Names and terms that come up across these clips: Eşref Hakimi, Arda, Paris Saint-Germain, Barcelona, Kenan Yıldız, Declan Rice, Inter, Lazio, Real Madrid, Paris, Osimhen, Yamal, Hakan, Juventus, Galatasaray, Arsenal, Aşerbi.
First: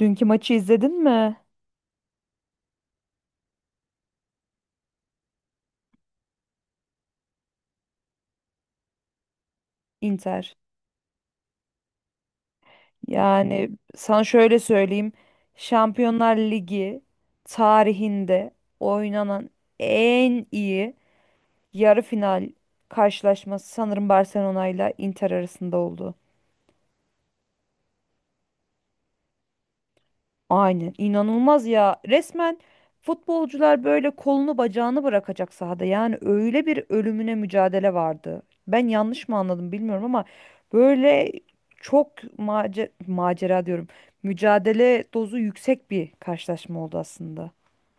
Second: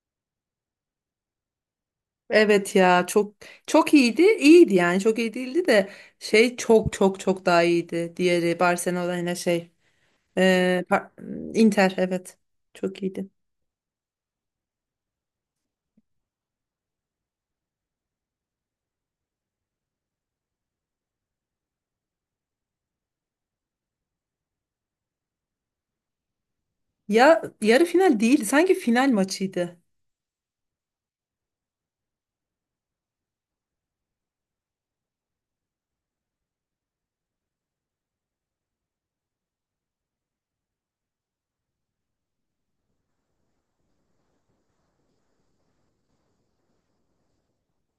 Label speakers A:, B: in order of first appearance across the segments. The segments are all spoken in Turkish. A: Dünkü maçı izledin mi?
B: Evet ya çok çok iyiydi. İyiydi yani çok iyi değildi de çok çok çok daha iyiydi. Diğeri Barcelona yine
A: Inter.
B: e, par- Inter, evet, çok iyiydi.
A: Yani sana şöyle söyleyeyim. Şampiyonlar Ligi tarihinde oynanan en iyi yarı final karşılaşması sanırım Barcelona ile Inter arasında oldu.
B: Ya yarı final değildi, sanki final maçıydı.
A: Aynen inanılmaz ya. Resmen futbolcular böyle kolunu bacağını bırakacak sahada. Yani öyle bir ölümüne mücadele vardı. Ben yanlış mı anladım bilmiyorum ama böyle çok macera diyorum. Mücadele dozu yüksek bir karşılaşma oldu aslında.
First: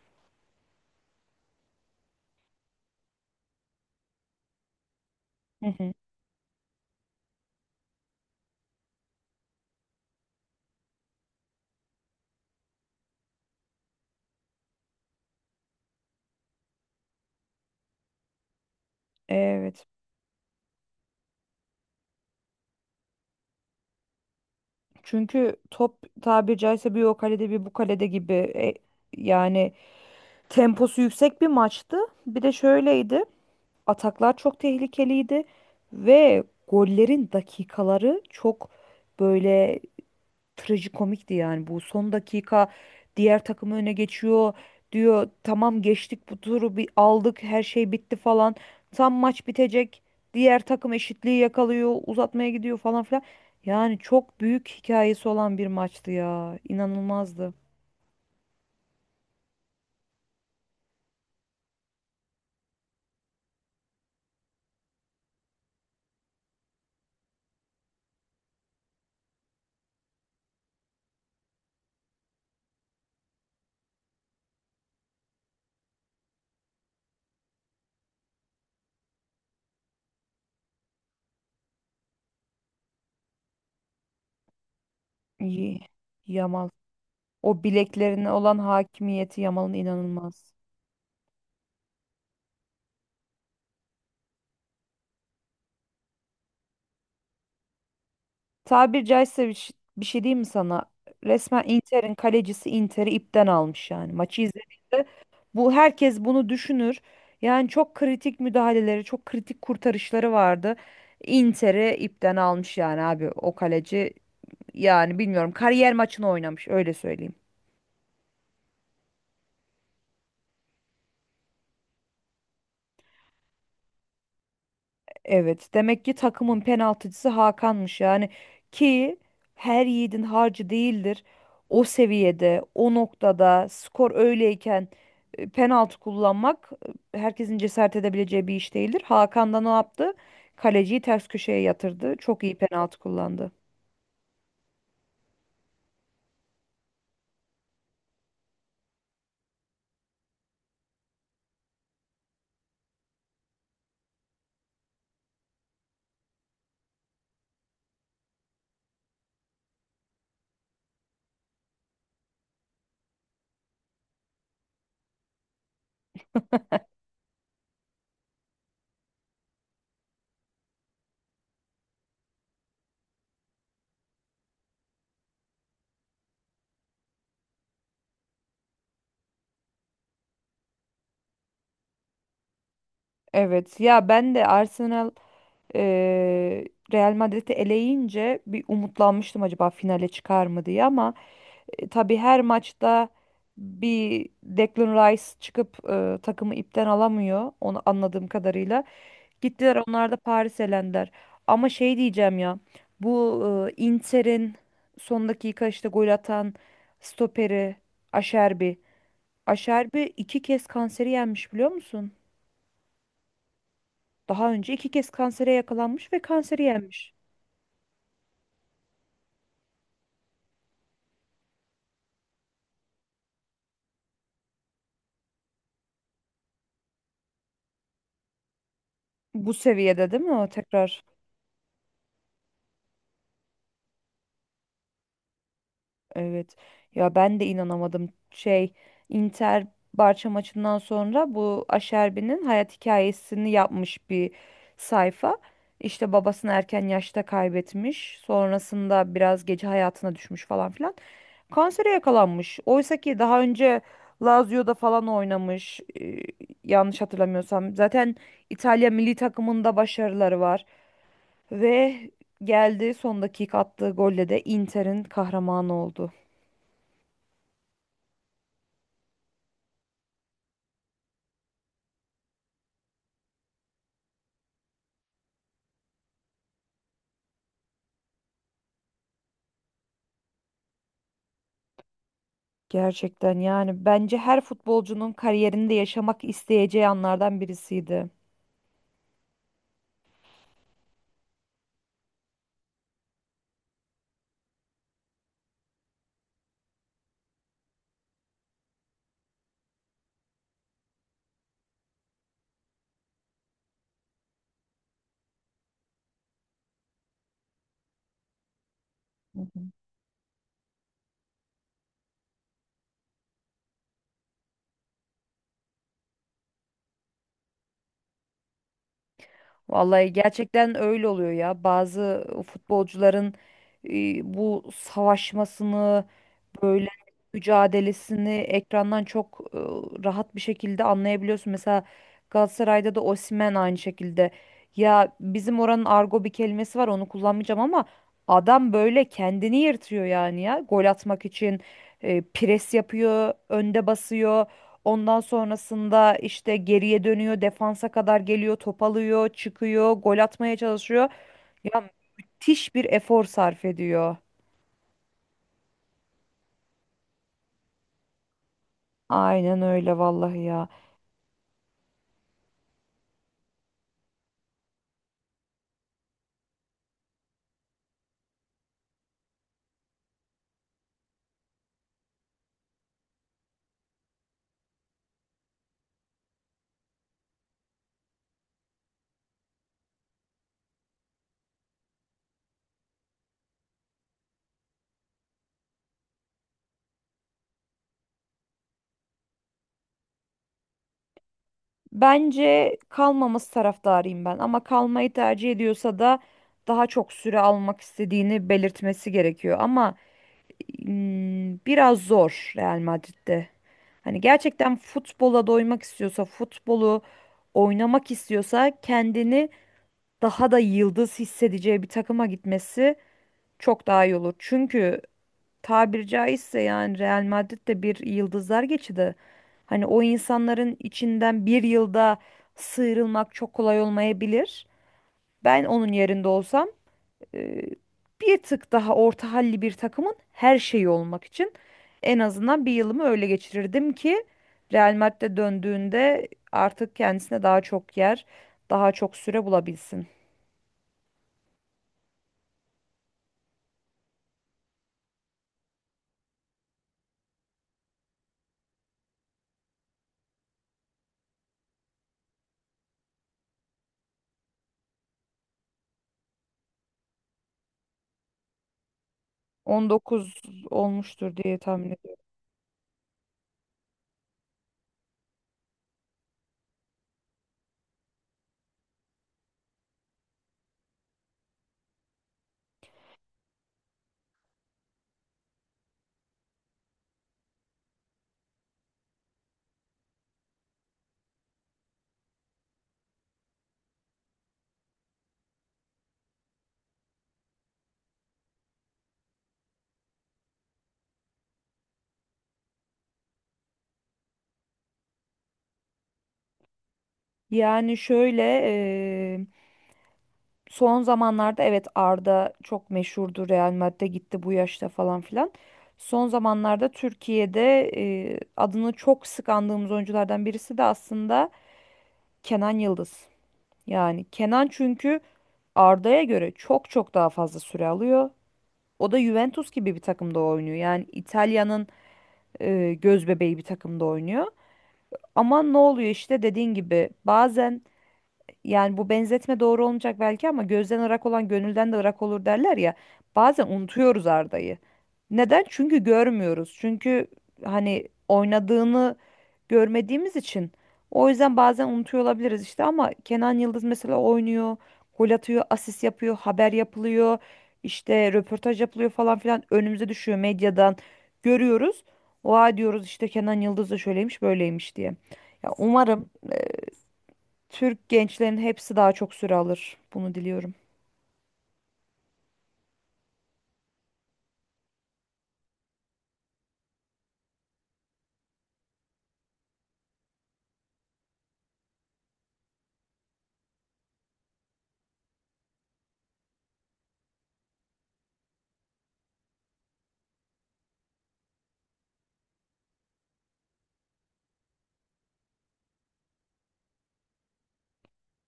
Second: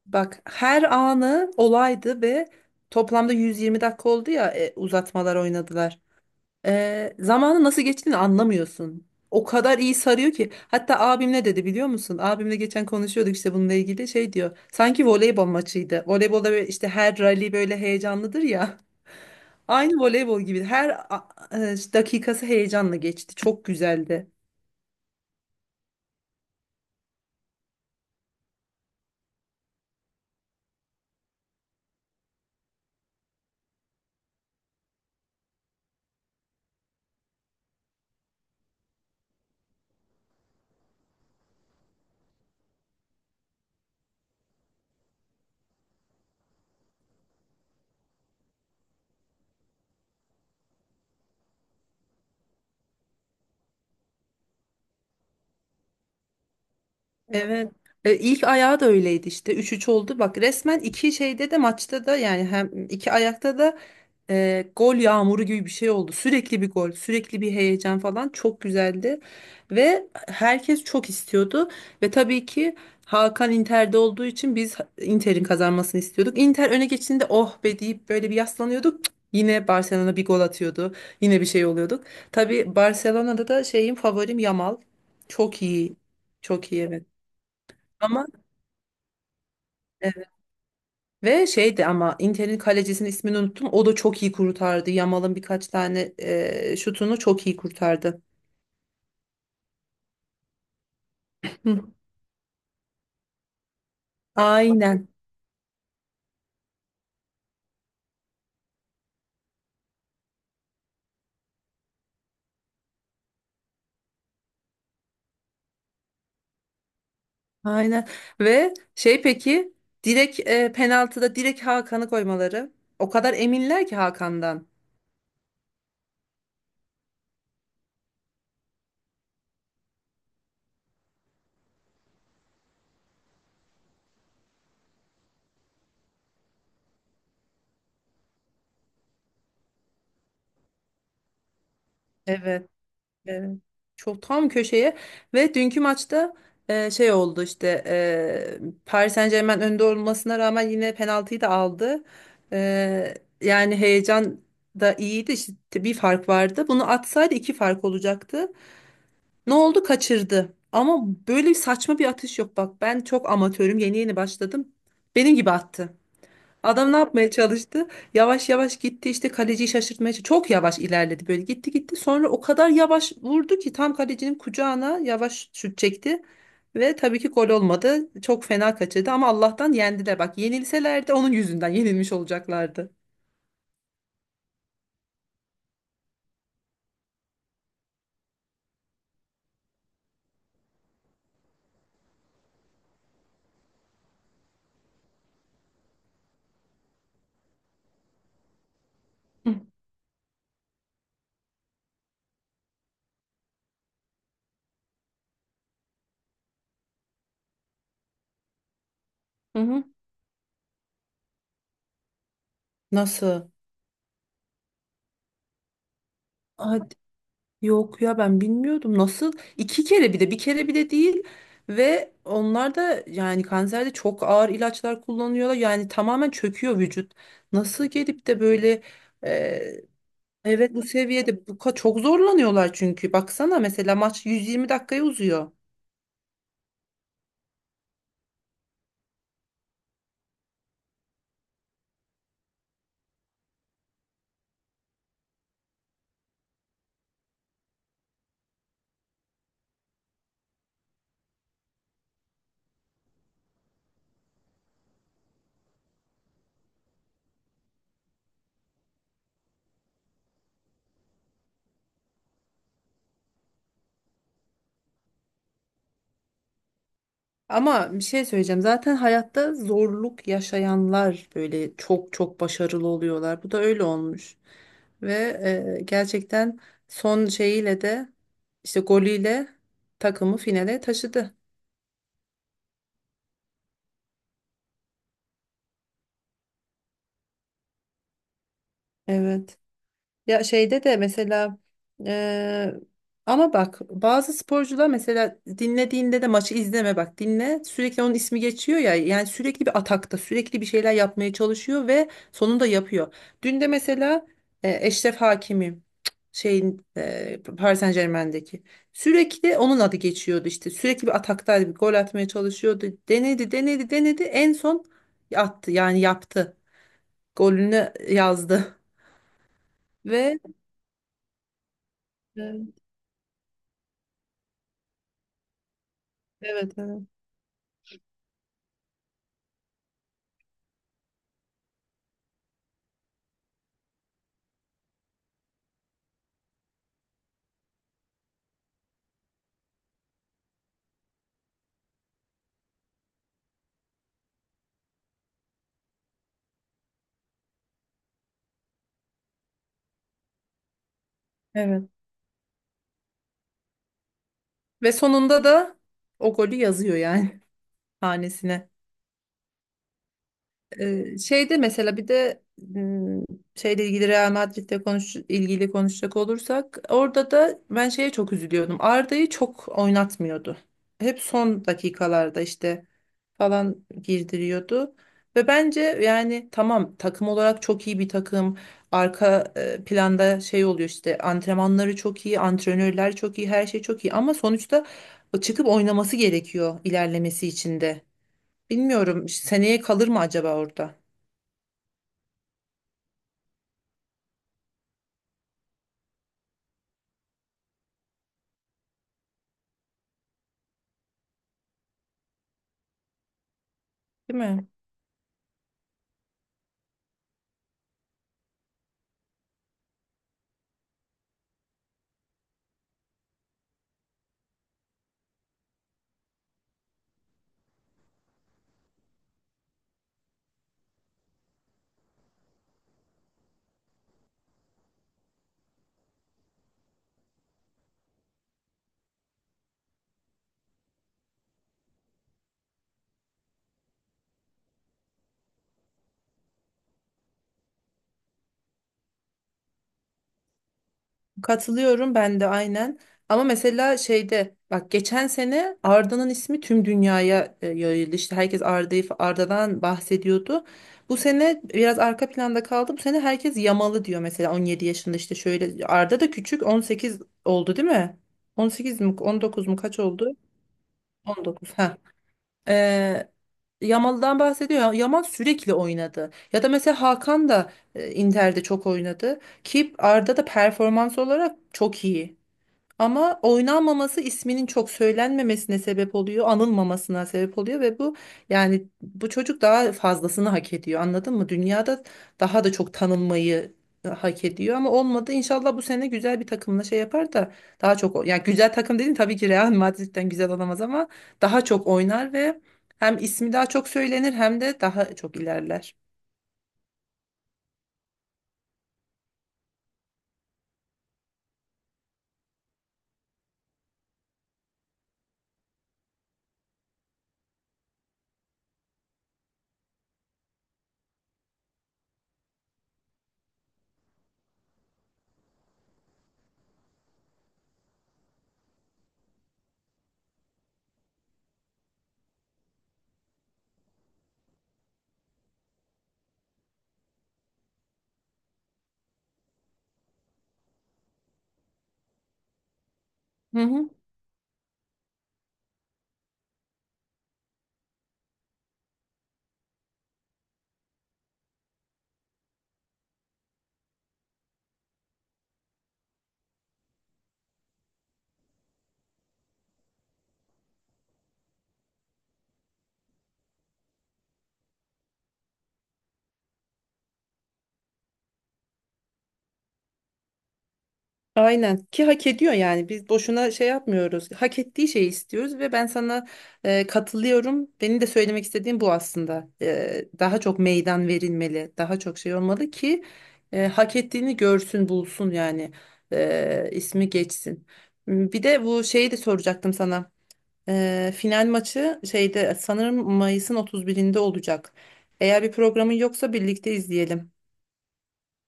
B: Bak her anı olaydı ve toplamda 120 dakika oldu ya, uzatmalar
A: Hı hı.
B: oynadılar. Zamanı nasıl geçtiğini anlamıyorsun. O kadar iyi sarıyor ki. Hatta abim ne dedi biliyor musun? Abimle geçen konuşuyorduk işte bununla ilgili, şey diyor, sanki voleybol maçıydı. Voleybolda böyle işte her rally böyle heyecanlıdır ya.
A: Evet.
B: Aynı voleybol gibi. İşte dakikası heyecanla geçti. Çok güzeldi.
A: Çünkü top tabiri caizse bir o kalede bir bu kalede gibi yani temposu yüksek bir maçtı. Bir de şöyleydi. Ataklar çok tehlikeliydi ve gollerin dakikaları çok böyle trajikomikti yani. Bu son dakika diğer takım öne geçiyor diyor tamam geçtik bu turu bir aldık her şey bitti falan. Tam maç bitecek diğer takım eşitliği yakalıyor uzatmaya gidiyor falan filan. Yani çok büyük hikayesi olan bir maçtı ya inanılmazdı.
B: Evet. İlk ayağı da öyleydi işte. Üç üç oldu. Bak resmen iki şeyde de maçta da, yani hem iki ayakta da gol yağmuru gibi bir şey oldu. Sürekli bir gol, sürekli bir heyecan falan, çok güzeldi. Ve herkes çok istiyordu. Ve tabii ki Hakan Inter'de olduğu için biz Inter'in kazanmasını istiyorduk. Inter öne geçtiğinde oh be deyip böyle bir yaslanıyorduk. Cık, yine Barcelona bir gol atıyordu. Yine bir şey oluyorduk. Tabii Barcelona'da da şeyim, favorim Yamal. Çok
A: İyi.
B: iyi.
A: Yamal
B: Çok iyi, evet.
A: o
B: Ama
A: bileklerine olan hakimiyeti Yamal'ın
B: evet.
A: inanılmaz.
B: Ve şeydi, ama Inter'in kalecisinin ismini unuttum. O da çok iyi kurtardı. Yamal'ın birkaç tane şutunu çok iyi kurtardı.
A: Tabir caizse bir, bir şey diyeyim mi sana? Resmen
B: Hı.
A: Inter'in kalecisi Inter'i ipten almış yani. Maçı izlediğinde
B: Aynen.
A: bu herkes bunu düşünür. Yani çok kritik müdahaleleri, çok kritik kurtarışları vardı. Inter'i ipten almış yani abi o kaleci. Yani bilmiyorum kariyer maçını oynamış öyle söyleyeyim.
B: Aynen. Ve şey, peki, direkt penaltıda direkt Hakan'ı koymaları. O kadar eminler ki Hakan'dan.
A: Evet, demek ki takımın penaltıcısı Hakan'mış yani ki her yiğidin harcı değildir. O seviyede, o noktada skor öyleyken penaltı kullanmak herkesin cesaret edebileceği bir iş değildir. Hakan da ne yaptı? Kaleciyi ters köşeye yatırdı. Çok iyi
B: Evet.
A: penaltı kullandı.
B: Evet. Çok tam köşeye, ve dünkü maçta oldu işte, Paris Saint-Germain önde olmasına rağmen yine penaltıyı da aldı. E, Yani heyecan da iyiydi işte, bir fark vardı. Bunu atsaydı iki fark olacaktı. Ne oldu? Kaçırdı. Ama böyle saçma bir atış yok, bak ben çok amatörüm, yeni yeni başladım. Benim gibi attı. Adam ne yapmaya çalıştı? Yavaş yavaş gitti işte, kaleciyi şaşırtmaya çalıştı. Çok yavaş ilerledi, böyle gitti gitti. Sonra o kadar yavaş vurdu ki tam kalecinin kucağına yavaş şut çekti. Ve tabii ki gol olmadı. Çok fena kaçırdı ama Allah'tan yendiler. Bak yenilselerdi onun yüzünden yenilmiş olacaklardı.
A: Evet, ya ben de Arsenal e, Real Madrid'i eleyince bir umutlanmıştım acaba finale çıkar mı diye ama tabii her maçta bir Declan Rice çıkıp takımı ipten alamıyor. Onu anladığım kadarıyla.
B: Hı
A: Gittiler onlar da Paris elendiler. Ama şey diyeceğim ya. Bu Inter'in son dakika işte gol atan stoperi Aşerbi.
B: hı.
A: Aşerbi iki kez kanseri yenmiş biliyor musun?
B: Nasıl?
A: Daha önce iki kez kansere yakalanmış ve kanseri yenmiş.
B: Yok ya, ben bilmiyordum, nasıl iki kere, bir de bir kere bile değil, ve onlar da yani kanserde çok ağır ilaçlar kullanıyorlar, yani tamamen çöküyor vücut. Nasıl gelip de böyle
A: Bu
B: e,
A: seviyede değil mi o
B: evet bu
A: tekrar?
B: seviyede çok zorlanıyorlar çünkü baksana mesela maç 120 dakikaya uzuyor.
A: Evet. Ya ben de inanamadım. Şey, Inter Barça maçından sonra bu Aşerbi'nin hayat hikayesini yapmış bir sayfa. İşte babasını erken yaşta kaybetmiş. Sonrasında biraz gece hayatına düşmüş falan filan. Kansere yakalanmış. Oysa ki daha önce Lazio'da falan oynamış. Yanlış hatırlamıyorsam. Zaten İtalya milli takımında başarıları var. Ve geldi son dakika attığı golle de Inter'in kahramanı oldu.
B: Ama bir şey söyleyeceğim. Zaten hayatta zorluk yaşayanlar böyle çok çok başarılı oluyorlar. Bu da öyle olmuş. Ve gerçekten son şeyiyle de, işte golüyle takımı finale taşıdı.
A: Gerçekten yani bence her futbolcunun kariyerinde yaşamak isteyeceği anlardan birisiydi.
B: Evet. Ya şeyde de mesela, eee, ama bak bazı sporcular mesela dinlediğinde de maçı izleme, bak dinle, sürekli onun ismi geçiyor ya, yani sürekli bir atakta, sürekli bir şeyler yapmaya çalışıyor ve sonunda yapıyor. Dün de mesela Eşref Hakimi, Paris Saint-Germain'deki, sürekli onun adı geçiyordu işte, sürekli bir ataktaydı, bir gol atmaya çalışıyordu, denedi denedi denedi, en son attı, yani yaptı, golünü yazdı.
A: Vallahi
B: Ve
A: gerçekten öyle oluyor ya. Bazı
B: e,
A: futbolcuların bu savaşmasını,
B: evet
A: böyle
B: evet.
A: mücadelesini ekrandan çok rahat bir şekilde anlayabiliyorsun. Mesela Galatasaray'da da Osimhen aynı şekilde. Ya bizim oranın argo bir kelimesi var, onu kullanmayacağım ama adam böyle kendini yırtıyor yani ya. Gol atmak için pres yapıyor, önde basıyor. Ondan sonrasında işte geriye dönüyor, defansa kadar geliyor, top alıyor, çıkıyor, gol atmaya çalışıyor.
B: Evet.
A: Ya müthiş bir efor sarf ediyor.
B: Ve sonunda da o golü yazıyor yani, hanesine.
A: Aynen öyle vallahi ya.
B: Şeyde mesela, bir de şeyle ilgili, Real Madrid'le ilgili konuşacak olursak, orada da ben şeye çok üzülüyordum. Arda'yı çok oynatmıyordu. Hep son dakikalarda işte falan girdiriyordu. Ve bence yani tamam, takım olarak çok iyi bir takım. Arka planda şey oluyor işte, antrenmanları çok iyi, antrenörler çok iyi, her şey çok iyi ama sonuçta çıkıp oynaması gerekiyor ilerlemesi için de. Bilmiyorum, seneye kalır mı acaba orada?
A: Bence kalmaması taraftarıyım ben ama kalmayı tercih ediyorsa da daha çok süre almak istediğini belirtmesi gerekiyor ama biraz zor Real Madrid'de. Hani
B: Değil mi?
A: gerçekten futbola doymak istiyorsa, futbolu oynamak istiyorsa kendini daha da yıldız hissedeceği bir takıma gitmesi çok daha iyi olur. Çünkü tabiri caizse yani Real Madrid de bir yıldızlar geçidi. Hani o insanların içinden bir yılda sıyrılmak çok kolay olmayabilir. Ben onun yerinde olsam e, bir tık daha orta halli bir takımın her şeyi olmak için en azından bir yılımı öyle geçirirdim ki Real Madrid'e döndüğünde artık kendisine daha çok yer, daha çok süre bulabilsin.
B: Katılıyorum, ben de aynen. Ama mesela şeyde bak, geçen sene Arda'nın ismi tüm dünyaya yayıldı. İşte herkes Arda'dan bahsediyordu. Bu sene biraz arka planda kaldı. Bu sene herkes Yamalı diyor mesela, 17 yaşında işte, şöyle Arda da küçük, 18 oldu değil mi? 18 mi 19 mu,
A: On
B: kaç oldu?
A: dokuz olmuştur diye
B: 19.
A: tahmin ediyorum.
B: Ee, Yamal'dan bahsediyor. Yamal sürekli oynadı. Ya da mesela Hakan da Inter'de çok oynadı. Ki Arda da performans olarak çok iyi. Ama oynanmaması isminin çok söylenmemesine sebep oluyor, anılmamasına sebep oluyor, ve bu, yani bu çocuk daha fazlasını hak ediyor. Anladın mı? Dünyada daha da çok tanınmayı hak ediyor ama olmadı. İnşallah bu sene güzel bir takımla şey yapar da daha çok yani güzel takım dedim, tabii ki Real Madrid'den güzel olamaz ama daha çok oynar ve hem ismi daha çok söylenir hem de daha çok ilerler.
A: Yani şöyle son zamanlarda evet Arda çok meşhurdu Real Madrid'e gitti bu yaşta falan filan. Son zamanlarda Türkiye'de adını çok sık andığımız oyunculardan birisi de aslında Kenan Yıldız. Yani Kenan çünkü Arda'ya göre çok çok daha fazla süre alıyor. O da Juventus gibi bir takımda oynuyor. Yani İtalya'nın göz bebeği bir takımda oynuyor. Ama ne oluyor işte dediğin gibi bazen yani bu benzetme doğru olmayacak belki ama gözden ırak olan gönülden de ırak olur derler ya.
B: Hı
A: Bazen
B: hı.
A: unutuyoruz Arda'yı. Neden? Çünkü görmüyoruz. Çünkü hani oynadığını görmediğimiz için. O yüzden bazen unutuyor olabiliriz işte ama Kenan Yıldız mesela oynuyor, gol atıyor, asist yapıyor, haber yapılıyor, işte röportaj yapılıyor falan filan önümüze düşüyor medyadan görüyoruz. Oha diyoruz işte Kenan Yıldız da şöyleymiş böyleymiş diye. Ya umarım Türk gençlerin hepsi daha çok süre alır. Bunu diliyorum.
B: Aynen, ki hak ediyor, yani biz boşuna şey yapmıyoruz, hak ettiği şeyi istiyoruz ve ben sana katılıyorum, benim de söylemek istediğim bu aslında. Daha çok meydan verilmeli, daha çok şey olmalı ki hak ettiğini görsün bulsun yani. İsmi geçsin. Bir de bu şeyi de soracaktım sana. Final maçı şeyde sanırım Mayıs'ın 31'inde olacak, eğer bir programın yoksa birlikte izleyelim.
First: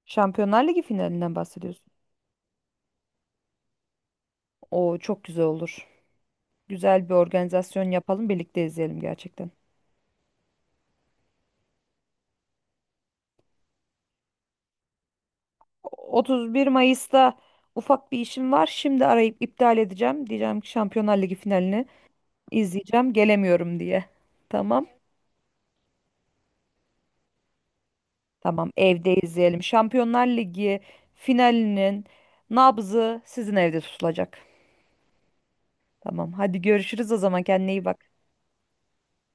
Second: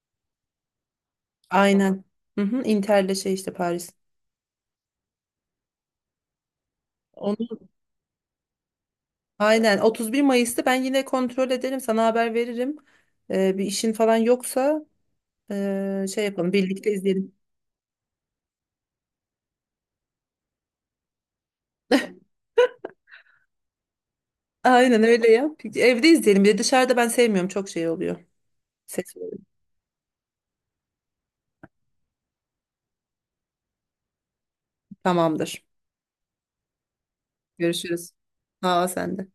A: Şampiyonlar Ligi finalinden bahsediyorsun.
B: Aynen. Hı hı, Inter'le şey, işte Paris.
A: O çok güzel olur. Güzel bir
B: Onu,
A: organizasyon yapalım, birlikte izleyelim gerçekten.
B: aynen, 31 Mayıs'ta ben yine kontrol ederim, sana haber veririm. Bir işin falan yoksa, şey yapalım,
A: 31
B: birlikte izleyelim.
A: Mayıs'ta ufak bir işim var. Şimdi arayıp iptal edeceğim. Diyeceğim ki Şampiyonlar Ligi finalini izleyeceğim, gelemiyorum diye. Tamam.
B: Aynen öyle yap. Evde izleyelim. Bir de dışarıda ben sevmiyorum, çok şey oluyor.
A: Tamam, evde
B: Ses oluyor.
A: izleyelim. Şampiyonlar Ligi finalinin nabzı sizin evde tutulacak.
B: Tamamdır.
A: Tamam, hadi görüşürüz o zaman. Kendine iyi bak.
B: Görüşürüz. Sağ ol sen de.